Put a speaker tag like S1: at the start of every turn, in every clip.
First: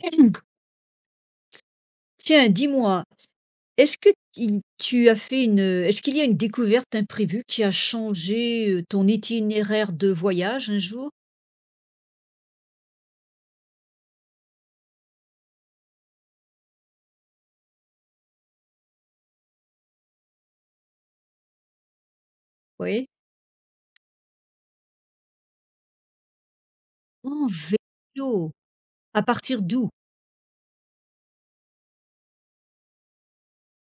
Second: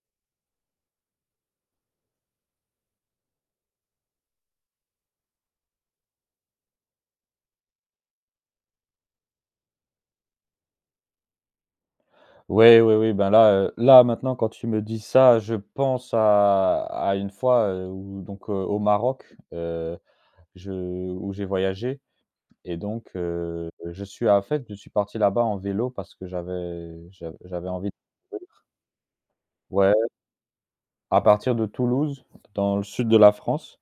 S1: Tiens, dis-moi, est-ce que tu as est-ce qu'il y a une découverte imprévue qui a changé ton itinéraire de voyage un jour?
S2: Oui, oui, oui, ben, là, là, maintenant, quand tu me dis ça, je pense à une fois, où donc, au Maroc, je où j'ai voyagé. Et
S1: Oui.
S2: donc, je suis parti là-bas en vélo parce que j'avais j'av
S1: En
S2: j'avais envie.
S1: vélo. À partir d'où?
S2: Ouais, à partir de Toulouse, dans le sud de la France,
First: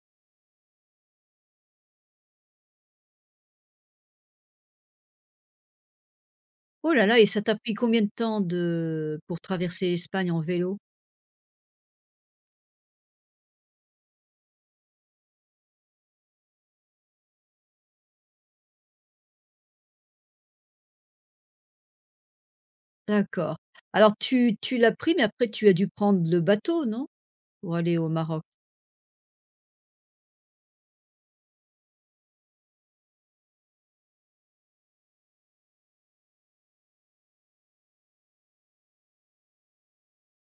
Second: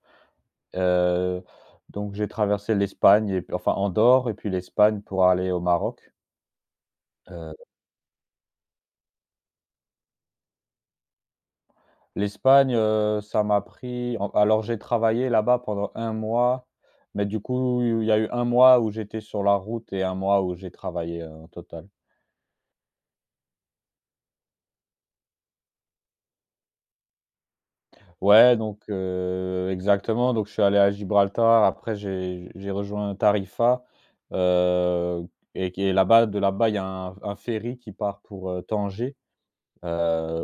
S2: heu, donc j'ai traversé l'Espagne et puis enfin, Andorre et puis l'Espagne pour aller au Maroc.
S1: Oh là là, et ça t'a
S2: heu
S1: pris combien de temps pour traverser l'Espagne en vélo?
S2: L'Espagne, heu, ça m'a pris en alors j'ai travaillé là-bas pendant un mois, mais du coup, il y a eu un mois où j'étais sur la route et un mois où j'ai travaillé, au total.
S1: D'accord. Tu l'as pris, mais après tu as dû prendre le bateau, non? Pour aller au Maroc.
S2: Ouais, donc exactement, donc je suis allé à Gibraltar, après j'ai rejoint Tarifa, heu et qui est là-bas de là-bas, il y a un ferry qui part pour, Tanger,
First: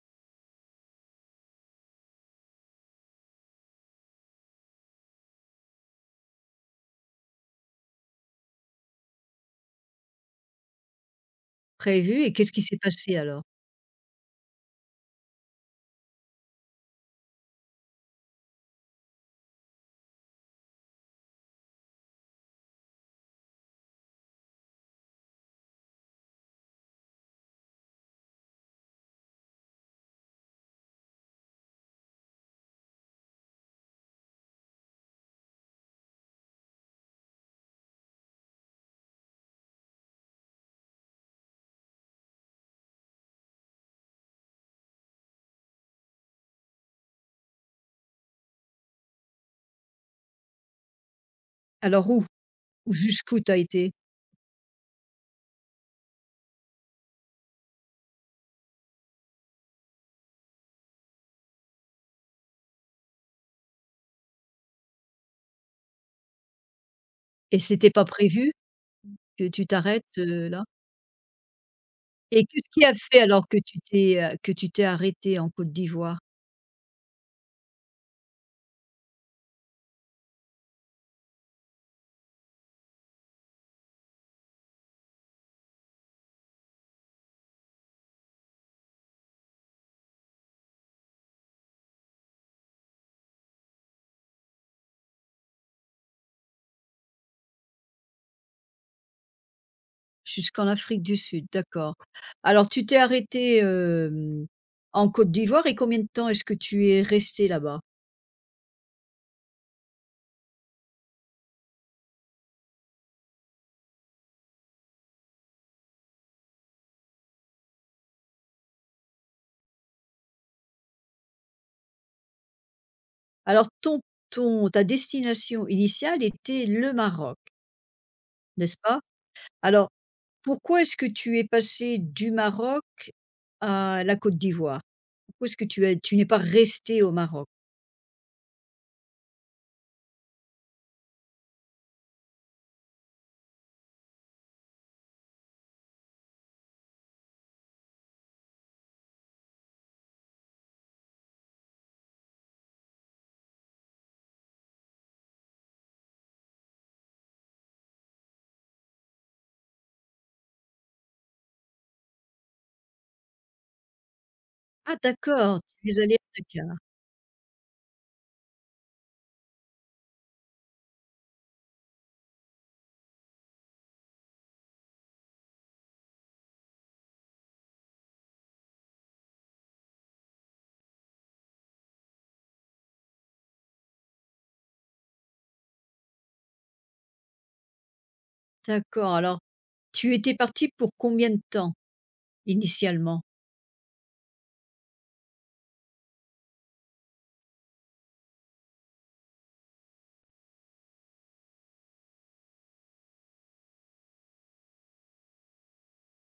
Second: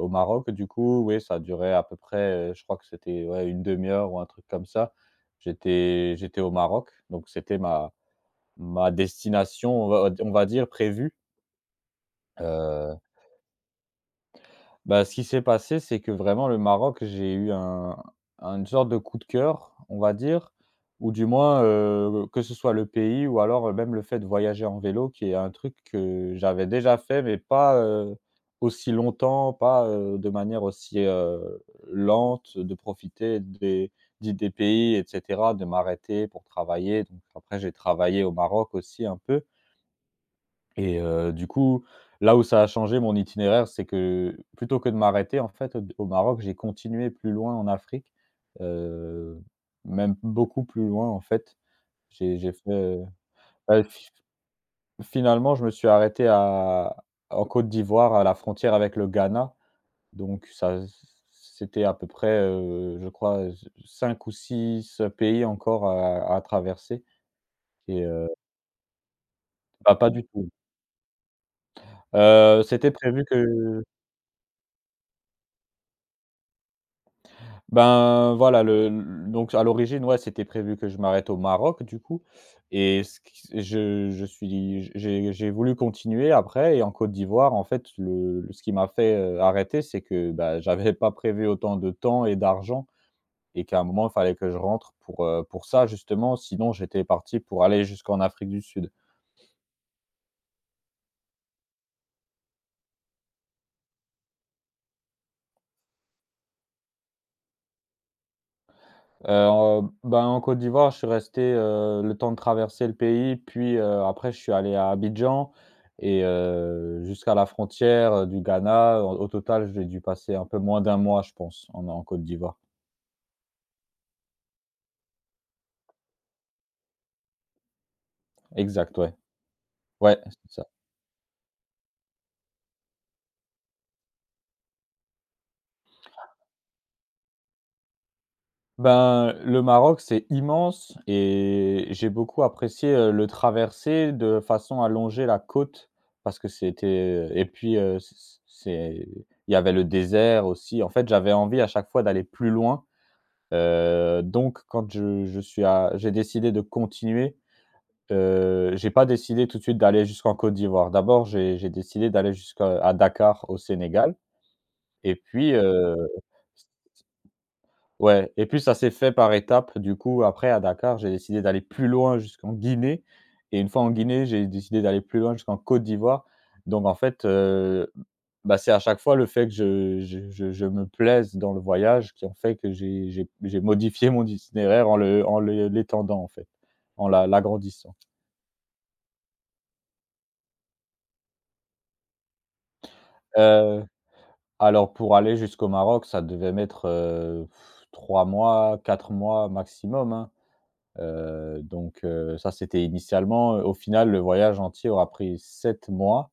S2: au Maroc. Du coup, oui, ça durait à peu près, je crois que c'était, ouais, une demi heure ou un truc comme ça. J'étais au Maroc, donc c'était ma ma destination, on va dire prévue.
S1: Prévu. Et qu'est-ce qui s'est
S2: heu,
S1: passé alors?
S2: Bah, ce qui s'est passé, c'est que vraiment le Maroc, j'ai eu un une sorte de coup de cœur, on va dire, ou du moins, que ce soit le pays ou alors même le fait de voyager en vélo qui est un truc que j'avais déjà fait, mais pas, aussi longtemps, pas, de manière aussi, lente, de profiter des pays et cetera, de m'arrêter pour travailler. Donc après j'ai travaillé au Maroc aussi un peu. Et du coup, là où ça a changé mon itinéraire, c'est que plutôt que de m'arrêter en fait, au Maroc, j'ai continué plus loin en Afrique, heu, même beaucoup plus loin en fait.
S1: Alors où?
S2: J'ai fait,
S1: Jusqu'où t'as
S2: bah,
S1: été?
S2: fi finalement, je me suis arrêté à en Côte d'Ivoire, à la frontière avec le Ghana, donc ça c'était à peu près, je crois, cinq ou 6 pays encore à traverser.
S1: Et c'était
S2: Et
S1: pas prévu que tu
S2: bah,
S1: t'arrêtes
S2: pas du tout.
S1: là? Et qu'est-ce qui
S2: C'était
S1: a fait
S2: prévu
S1: alors que
S2: que
S1: tu t'es arrêté en Côte d'Ivoire?
S2: Ben, voilà, le l donc à l'origine, ouais, c'était prévu que je m'arrête au Maroc, du coup, et ce qui je suis j'ai voulu continuer après, et en Côte d'Ivoire, en fait, ce qui m'a fait, arrêter, c'est que, bah, j'avais pas prévu autant de temps et d'argent, et qu'à un moment, il fallait que je rentre pour ça, justement, sinon j'étais parti pour aller jusqu'en Afrique du Sud.
S1: Jusqu'en Afrique du Sud, d'accord. Alors tu t'es arrêté en Côte d'Ivoire et combien de temps est-ce que tu es resté là-bas?
S2: En Ben, en Côte d'Ivoire, je suis resté, le temps de traverser le pays, puis, après je suis allé à Abidjan, et jusqu'à la frontière, du Ghana. Au total, j'ai dû passer un peu moins d'un mois, je pense, en Côte d'Ivoire.
S1: Alors ton ton ta destination initiale était le Maroc, n'est-ce
S2: Exact,
S1: pas?
S2: ouais.
S1: Alors
S2: Ouais, c'est ça.
S1: pourquoi est-ce que tu es passé du Maroc à la Côte d'Ivoire? Où est-ce que tu n'es pas resté au Maroc?
S2: Ben, le Maroc, c'est immense, et j'ai beaucoup apprécié, le traverser de façon à longer la côte, parce que c'était et puis, c c'est il y avait le désert aussi. En fait, j'avais envie à chaque fois d'aller plus loin. Donc quand je suis à j'ai décidé de continuer, j'ai pas décidé tout de suite d'aller jusqu'en Côte d'Ivoire. D'abord, j'ai décidé d'aller jusqu'à à Dakar, au Sénégal,
S1: Ah
S2: et puis,
S1: d'accord, tu es allé à Dakar.
S2: ouais, et puis ça s'est fait par étapes. Du coup, après à Dakar, j'ai décidé d'aller plus loin jusqu'en Guinée, et une fois en Guinée, j'ai décidé d'aller plus loin jusqu'en Côte d'Ivoire. Donc en fait, bah, c'est à chaque fois le fait que je me plaise dans le voyage, qui en fait que j'ai modifié mon itinéraire en le l'étendant en fait, en l'agrandissant.
S1: D'accord, alors tu étais parti pour combien de temps initialement?
S2: Heu, alors pour aller jusqu'au Maroc, ça devait mettre, 3 mois, 4 mois maximum, hein. Donc ça, c'était initialement. Au final, le voyage entier aura pris 7 mois,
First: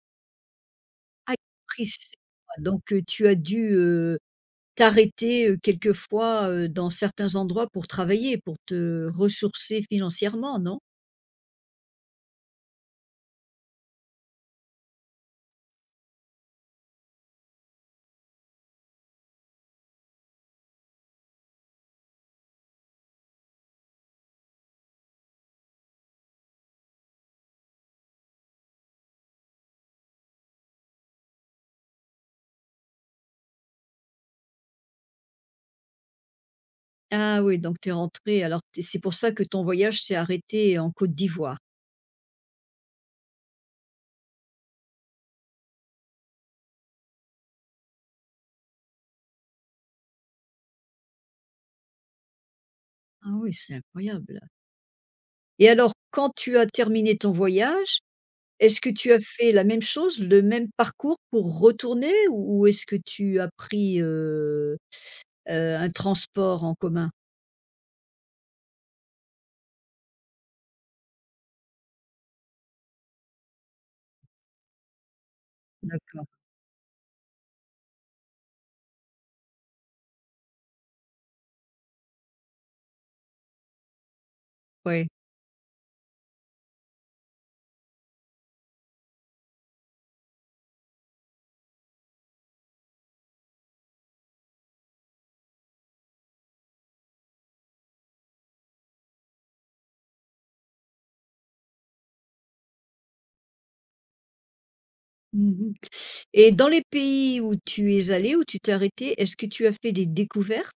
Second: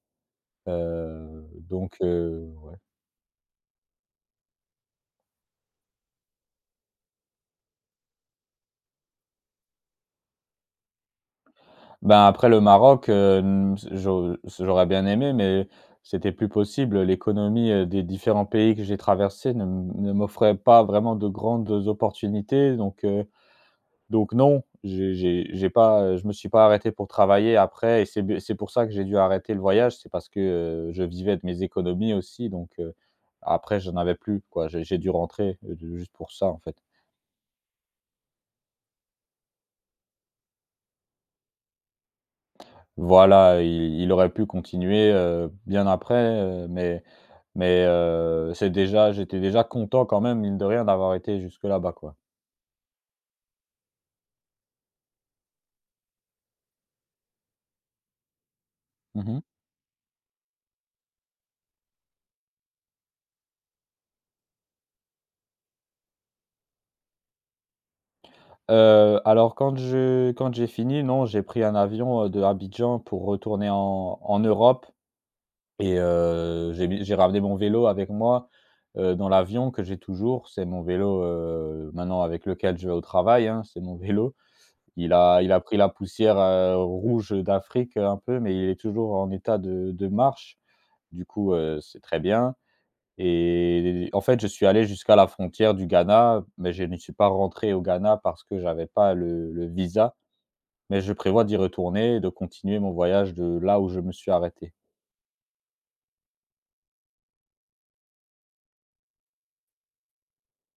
S1: Ah, ils
S2: heu,
S1: t'ont pris
S2: donc
S1: 6 mois,
S2: voilà.
S1: donc tu as dû t'arrêter, quelquefois, dans certains endroits pour travailler, pour te ressourcer financièrement, non?
S2: Ben, après le Maroc, s j'au j'aurais bien aimé, mais c'était plus possible. L'économie, des différents pays que j'ai traversés ne m'offrait pas vraiment de grandes opportunités. Donc non, j'ai pas, je me suis pas arrêté pour travailler après, et c'est pour ça que j'ai dû arrêter le voyage, c'est parce que, je vivais de mes économies aussi, donc après j'en avais plus quoi, j'ai dû rentrer, juste pour ça en fait.
S1: Ah oui, donc tu es rentrée alors tu c'est pour ça que ton voyage s'est arrêté en Côte d'Ivoire.
S2: Voilà, il aurait pu continuer, bien après, mais c'est déjà j'étais déjà content quand même mine de rien d'avoir été jusque là-bas quoi.
S1: Ah oui, c'est incroyable. Et alors quand tu as terminé ton voyage, est-ce que tu as
S2: Mmh mh.
S1: fait la même chose, le même parcours pour retourner ou est-ce que tu as pris, un transport en commun?
S2: Alors quand je quand j'ai fini, non, j'ai pris un avion, de Abidjan pour retourner en Europe. Et
S1: D'accord,
S2: j'ai ramené mon vélo avec moi, dans l'avion que j'ai toujours. C'est mon vélo, maintenant, avec lequel je vais au travail, hein, c'est mon vélo.
S1: ouais.
S2: Il a pris la poussière, rouge d'Afrique, un peu, mais il est toujours en état de marche. Du coup, c'est très bien, et en fait, je suis allé jusqu'à la frontière du Ghana, mais je ne suis pas rentré au Ghana parce que j'avais pas le visa, mais je prévois d'y retourner et de continuer mon voyage de là où je me suis arrêté.
S1: Mmh. Et dans les pays où tu es allé, où tu t'es arrêté, est-ce que tu as fait des découvertes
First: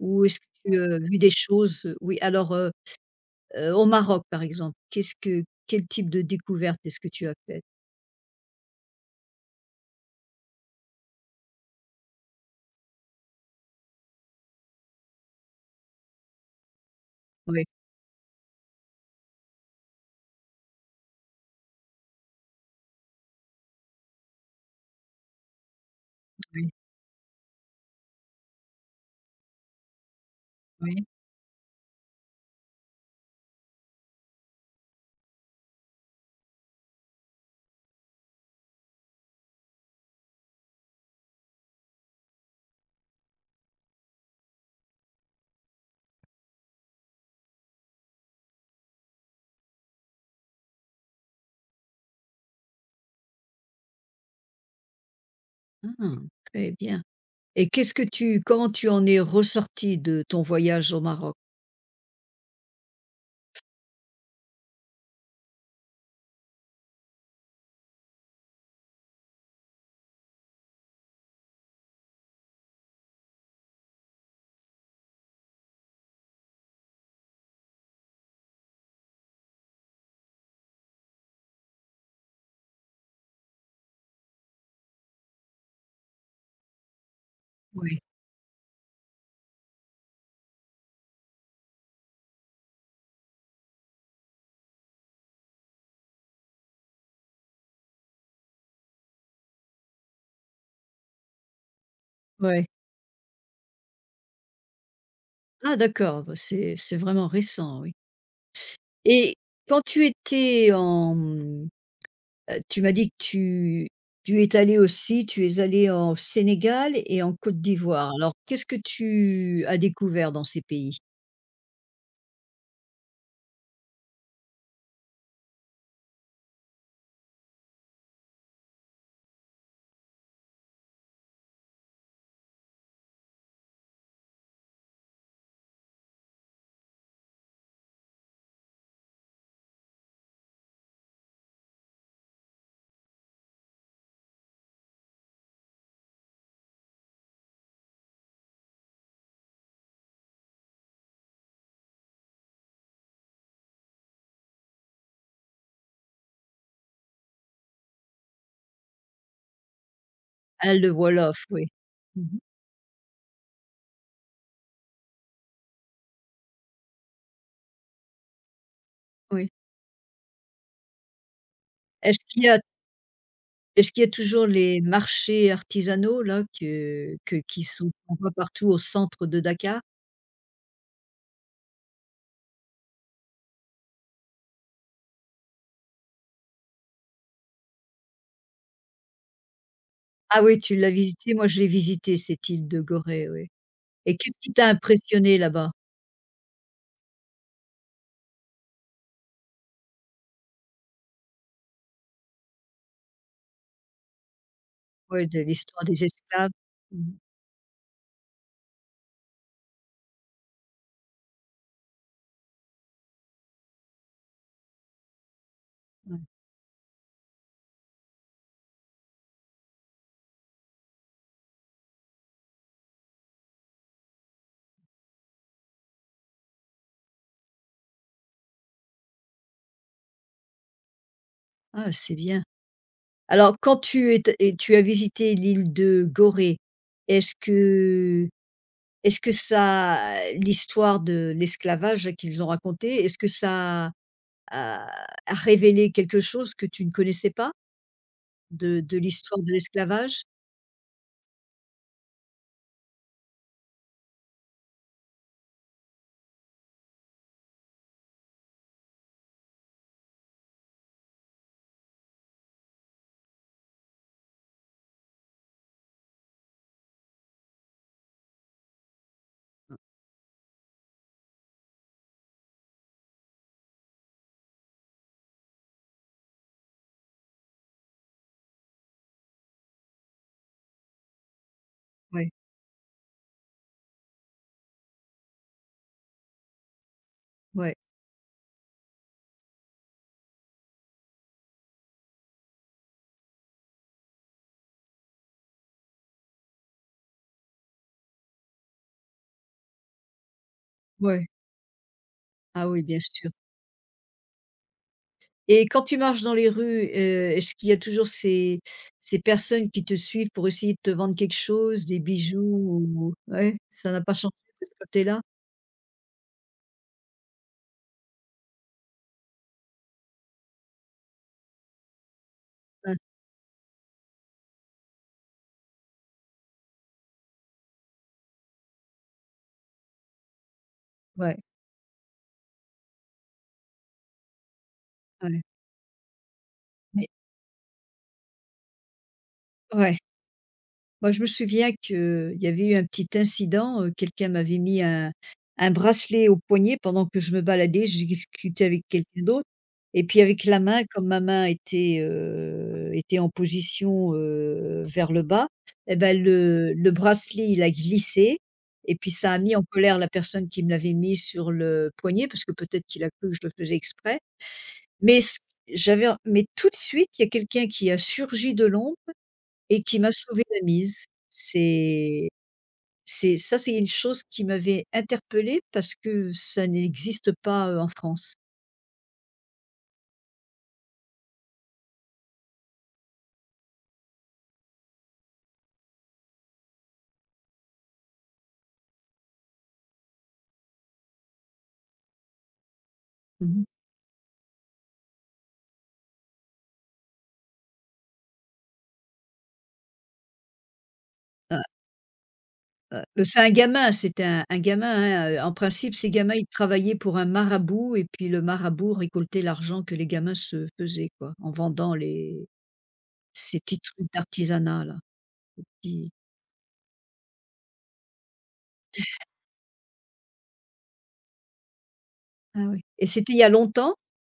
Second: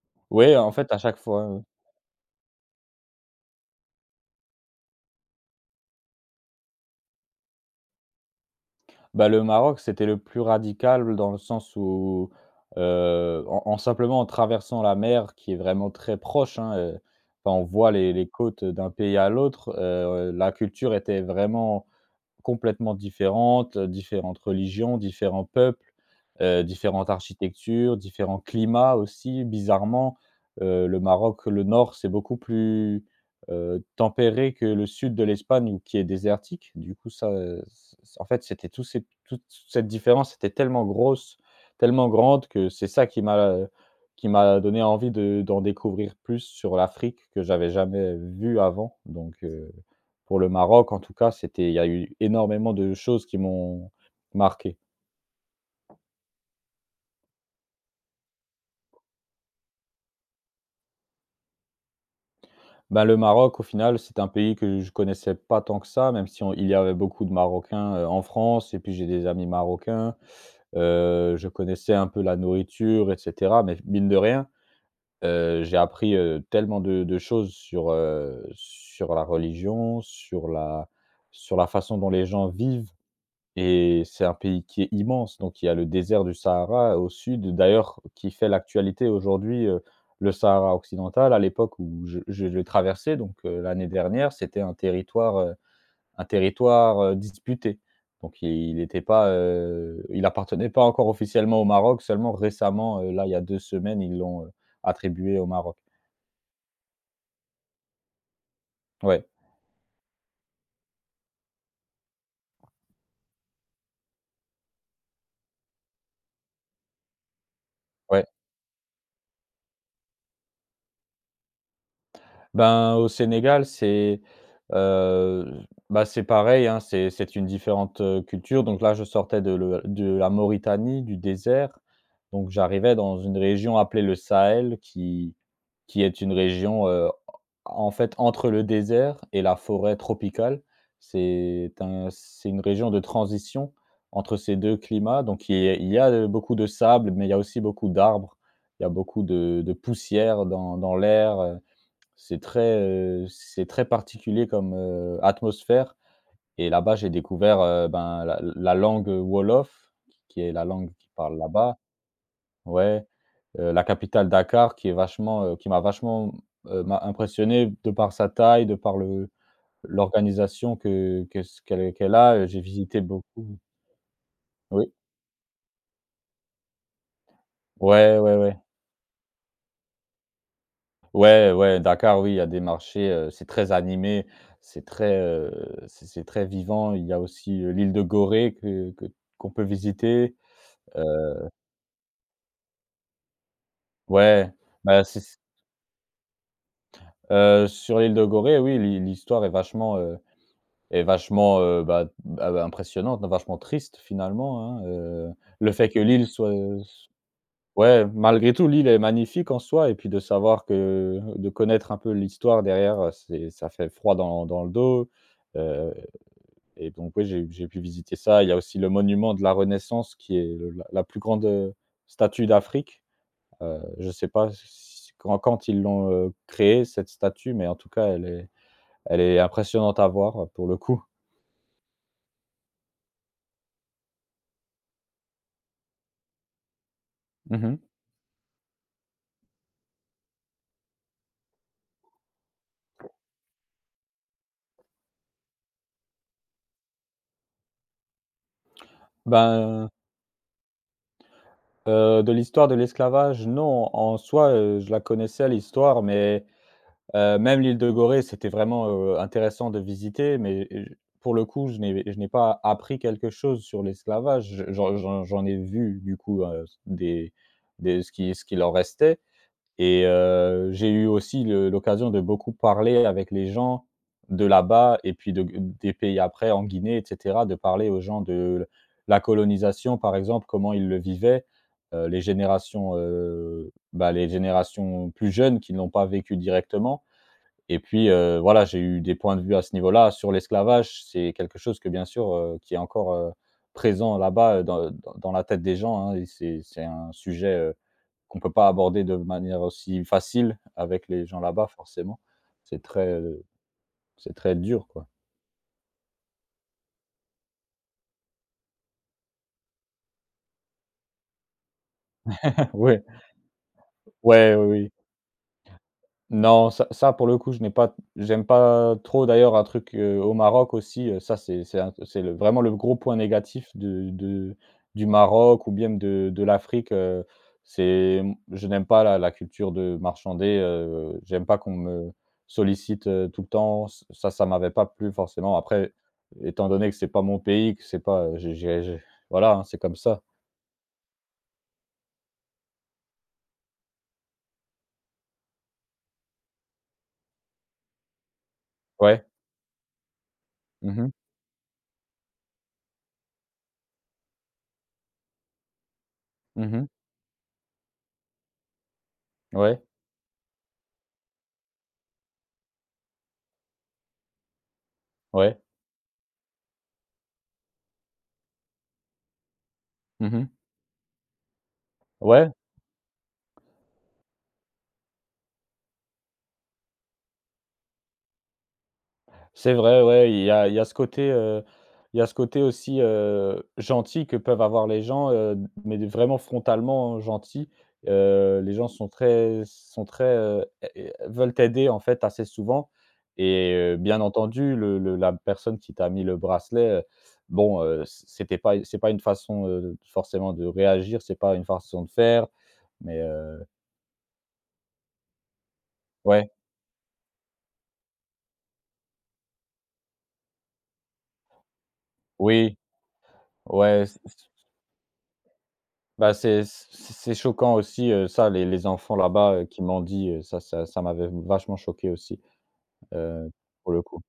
S1: ou est-ce que
S2: Oui, en
S1: tu
S2: fait, à
S1: as
S2: chaque
S1: vu des
S2: fois
S1: choses, oui, alors, au Maroc, par exemple, qu'est-ce que quel type de découverte est-ce que tu as fait?
S2: bah, le Maroc, c'était le plus radical dans le sens où, en en simplement en traversant la mer qui est vraiment très proche, hein, enfin, on
S1: Oui,
S2: voit les côtes d'un pays à l'autre, la culture était vraiment complètement différentes, différentes religions, différents peuples,
S1: oui,
S2: différentes architectures, différents climats aussi bizarrement. Le
S1: oui.
S2: Maroc, le nord, c'est beaucoup plus, tempéré que le sud de l'Espagne où qui est désertique. Du coup ça, c en fait, c'était tous ces toute cette différence était tellement grosse, tellement grande, que c'est ça euh, qui m'a donné envie de d'en découvrir plus sur l'Afrique que j'avais jamais vu avant, donc pour le Maroc, en tout cas, c'était il y a eu énormément de choses qui m'ont marqué.
S1: Ah, très bien, et qu'est-ce que tu comment tu en es ressorti de ton voyage au Maroc?
S2: Bah, le Maroc, au final, c'est un pays que je connaissais pas tant que ça, même si on il y avait beaucoup de Marocains, en France, et puis j'ai des amis marocains. Je connaissais un peu la nourriture et cetera, mais mine de rien, j'ai appris, tellement de choses sur la religion, sur la façon dont les gens vivent. Et c'est un pays qui est immense, donc il y a le désert du Sahara au sud, d'ailleurs,
S1: Ouais,
S2: qui fait l'actualité aujourd'hui, le Sahara occidental à l'époque où je le traversais, donc l'année dernière, c'était un territoire, disputé. Donc il n'était pas, il appartenait pas encore officiellement au Maroc, seulement
S1: ouais.
S2: récemment, là, il y a 2 semaines, ils l'ont, attribué au Maroc.
S1: Ah d'accord, bah, c'est vraiment récent, oui.
S2: Ouais,
S1: Et quand tu étais en, mmh, tu m'as dit que tu es allé en Sénégal et en Côte d'Ivoire.
S2: ouais.
S1: Alors qu'est-ce que tu as découvert dans ces pays?
S2: Ben, au Sénégal, c'est, heu, bah, c'est pareil, hein, c'est une différente, culture. Donc là, je sortais de la Mauritanie, du désert. Donc j'arrivais dans une région appelée le Sahel, qui est une région, en fait, entre le désert et la forêt tropicale. C'est un c'est une région de transition entre ces 2 climats. Donc il y a beaucoup de sable, mais il y a aussi beaucoup d'arbres. Il y a beaucoup de poussière dans l'air, c'est très particulier comme, atmosphère, et là-bas, j'ai découvert, ben, la langue, wolof, qui est la
S1: Ah, le
S2: langue qu'ils parlent
S1: wolof, oui.
S2: là-bas.
S1: Mmh.
S2: Ouais, la capitale Dakar qui m'a impressionné de par sa taille, de par le
S1: Oui.
S2: l'organisation que ce qu'elle qu'elle
S1: Est-ce
S2: a,
S1: qu'il y a
S2: j'ai visité beaucoup.
S1: est-ce qu'il y a toujours les
S2: Oui.
S1: marchés artisanaux là que qui sont qu'on
S2: Ouais,
S1: voit
S2: ouais, ouais.
S1: partout au centre de Dakar?
S2: Ouais, ouais, Dakar, oui, il y a des marchés, c'est très animé, c'est très, heu, c'est très vivant. Il y a aussi, l'île de Gorée que qu'on peut visiter.
S1: Ah oui, tu l'as visité? Moi je l'ai visité, cette île de Gorée, oui. Et qu'est-ce
S2: Ouais,
S1: qui t'a
S2: bah, c'est c
S1: impressionné là-bas?
S2: sur l'île de Gorée, oui, l'histoire est vachement, bah, bah, bah, impressionnante, vachement triste finalement, hein.
S1: Ouais, de
S2: Le
S1: l'histoire
S2: fait que
S1: des
S2: l'île
S1: esclaves.
S2: soit,
S1: Mmh.
S2: ouais, malgré tout, l'île est magnifique en soi, et puis de savoir que de connaître un peu l'histoire derrière, c'est ça fait froid dans le dos. heu
S1: Ouais.
S2: Et donc oui, j'ai pu visiter ça. Il y a aussi le monument de la Renaissance qui est le la la plus grande, statue d'Afrique. Je ne sais pas si quand ils l'ont, créée cette statue, mais en tout cas, elle est impressionnante à voir, pour le coup.
S1: Ah, c'est bien. Alors quand tu es et tu as visité l'île de Gorée, est-ce
S2: Mmh.
S1: que est-ce que ça l'histoire de l'esclavage qu'ils ont raconté, est-ce que ça a a révélé quelque chose que tu ne connaissais pas de l'histoire de
S2: Ben,
S1: l'esclavage?
S2: de l'histoire de l'esclavage, non, en soi, je la connaissais, l'histoire. Mais même l'île de Gorée, c'était vraiment, intéressant de visiter, mais je pour le coup, je n'ai pas appris quelque chose sur l'esclavage. Je j'en j'en j'en ai vu du coup, des ce qu'il en restait, et j'ai eu aussi le l'occasion de beaucoup parler avec les gens de là-bas, et puis de des pays après, en Guinée et cetera, de parler aux gens de la colonisation, par exemple, comment ils le vivaient.
S1: Oui.
S2: Bah, les générations plus jeunes qui ne l'ont pas vécu directement.
S1: Ouais,
S2: Et puis, voilà, j'ai eu des points de vue à ce niveau-là. Sur l'esclavage, c'est quelque chose que bien sûr, qui est encore, présent là-bas, dans dans dans la tête des gens, hein, et c'est un sujet, qu'on ne peut pas aborder de manière aussi facile avec
S1: ouais,
S2: les
S1: ouais.
S2: gens là-bas forcément.
S1: Ah
S2: C'est
S1: oui, bien
S2: très,
S1: sûr.
S2: heu, c'est très dur quoi.
S1: Et quand tu marches dans les rues, est-ce qu'il y a toujours ces personnes qui te suivent pour essayer de te vendre quelque chose, des bijoux
S2: Oui,
S1: ou ouais, ça n'a pas changé
S2: ouais, oui,
S1: de ce
S2: oui.
S1: côté-là?
S2: Non, ça pour le coup, je n'ai pas j'aime pas trop d'ailleurs, un truc, au Maroc aussi, ça c'est un c'est le vraiment le gros
S1: Ouais,
S2: point négatif de du Maroc, ou bien de l'Afrique, c'est je n'aime pas la culture de marchander,
S1: ouais,
S2: j'aime pas qu'on me sollicite, tout le temps, ça m'avait pas plu
S1: ouais.
S2: forcément. Après, étant donné que c'est
S1: Mais
S2: pas mon pays, que c'est pas, j'ai voilà, hein, c'est comme
S1: ouais.
S2: ça.
S1: Moi, je me souviens qu'il y avait eu un petit incident, quelqu'un m'avait mis un bracelet au poignet pendant que je me baladais, je discutais avec quelqu'un
S2: Ouais.
S1: d'autre et puis avec la main,
S2: Mmh
S1: comme
S2: mh.
S1: ma main était en position, vers le bas et ben
S2: Mmh.
S1: le bracelet, il a glissé et puis ça a mis en
S2: Ouais.
S1: colère la personne qui me l'avait mis sur le poignet parce que peut-être qu'il a cru que je le faisais exprès mais ce
S2: Ouais.
S1: j'avais mais tout de suite, il y a quelqu'un qui a surgi de l'ombre et qui m'a sauvé
S2: Mmh.
S1: la mise.
S2: Ouais.
S1: C'est ça, c'est une chose qui m'avait interpellée parce que ça n'existe pas, en France.
S2: C'est vrai, ouais, il y a ce côté, aussi, gentil que peuvent avoir les gens, mais de vraiment frontalement gentils. Les gens sont très, é veulent t'aider, en fait, assez souvent,
S1: Mmh mh.
S2: et bien entendu, le la personne qui t'a mis le bracelet, bon, c'est pas une façon, forcément, de réagir, c'est pas une
S1: Heu
S2: façon de faire, mais
S1: c'est un gamin, c'était un gamin, hein, en principe, ces gamins, ils
S2: ouais,
S1: travaillaient pour un marabout et puis le marabout récoltait l'argent que les gamins se faisaient, quoi, en vendant les
S2: oui,
S1: ces petits
S2: ouais.
S1: trucs d'artisanat là, qui.
S2: Bah, c'est choquant aussi, ça, les enfants là-bas, qui mendient, ça m'avait vachement choqué aussi,
S1: Ah oui. Et c'était il y a
S2: heu, pour
S1: longtemps,
S2: le coup.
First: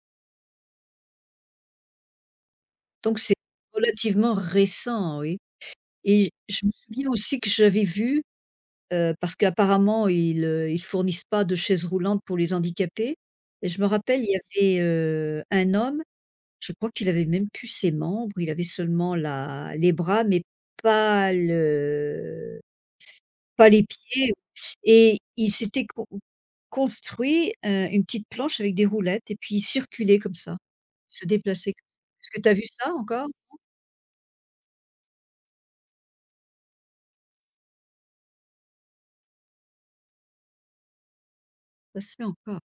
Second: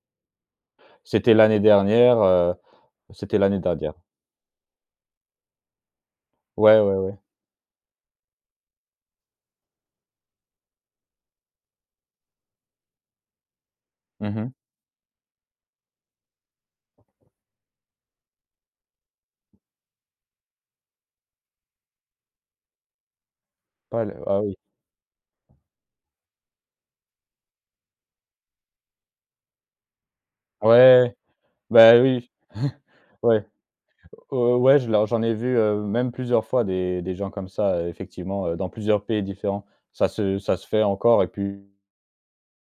S2: C'était l'année dernière,
S1: donc c'est
S2: c'était l'année dernière.
S1: relativement récent, oui. Et je me
S2: Ouais, ouais,
S1: souviens
S2: ouais.
S1: aussi que j'avais vu. Parce qu'apparemment ils, ils fournissent pas de chaises roulantes pour les handicapés et je me rappelle, il y
S2: Mmh.
S1: avait, un homme, je crois qu'il avait même plus ses membres, il avait seulement la les bras mais pas le pas les
S2: Pas le
S1: pieds
S2: ah oui.
S1: et il s'était construit, une petite planche avec des roulettes et puis il circulait comme ça,
S2: Ouais,
S1: il se déplaçait.
S2: bah, oui.
S1: Est-ce que tu as vu ça encore?
S2: Ouais, ouais, je l'en j'en ai vu, même plusieurs fois, des gens comme ça, effectivement, dans plusieurs pays différents. Ça se fait encore, et puis
S1: Ça se fait encore.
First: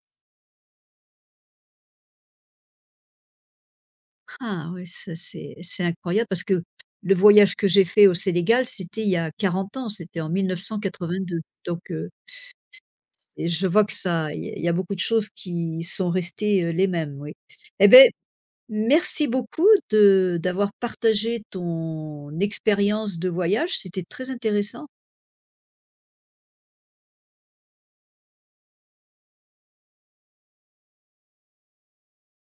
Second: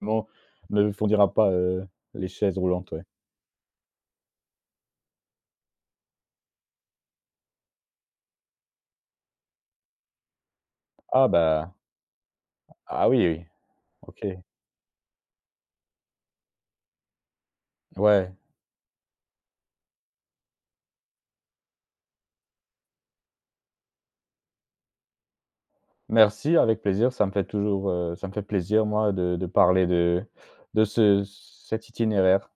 S2: bon, ne fournira pas, les chaises roulantes, ouais.
S1: Ah oui, ça c'est incroyable parce que le voyage que j'ai fait au Sénégal, c'était il y a 40 ans, c'était en
S2: Ah
S1: 1982.
S2: bah,
S1: Donc,
S2: ah oui, oui,
S1: c'est je vois que
S2: OK.
S1: ça il y a beaucoup de choses qui sont restées, les mêmes, oui. Eh bien,
S2: Ouais.
S1: merci beaucoup de d'avoir partagé ton expérience de voyage, c'était très intéressant.
S2: Merci, avec plaisir. Ça me fait plaisir, moi, de parler de ce cet itinéraire.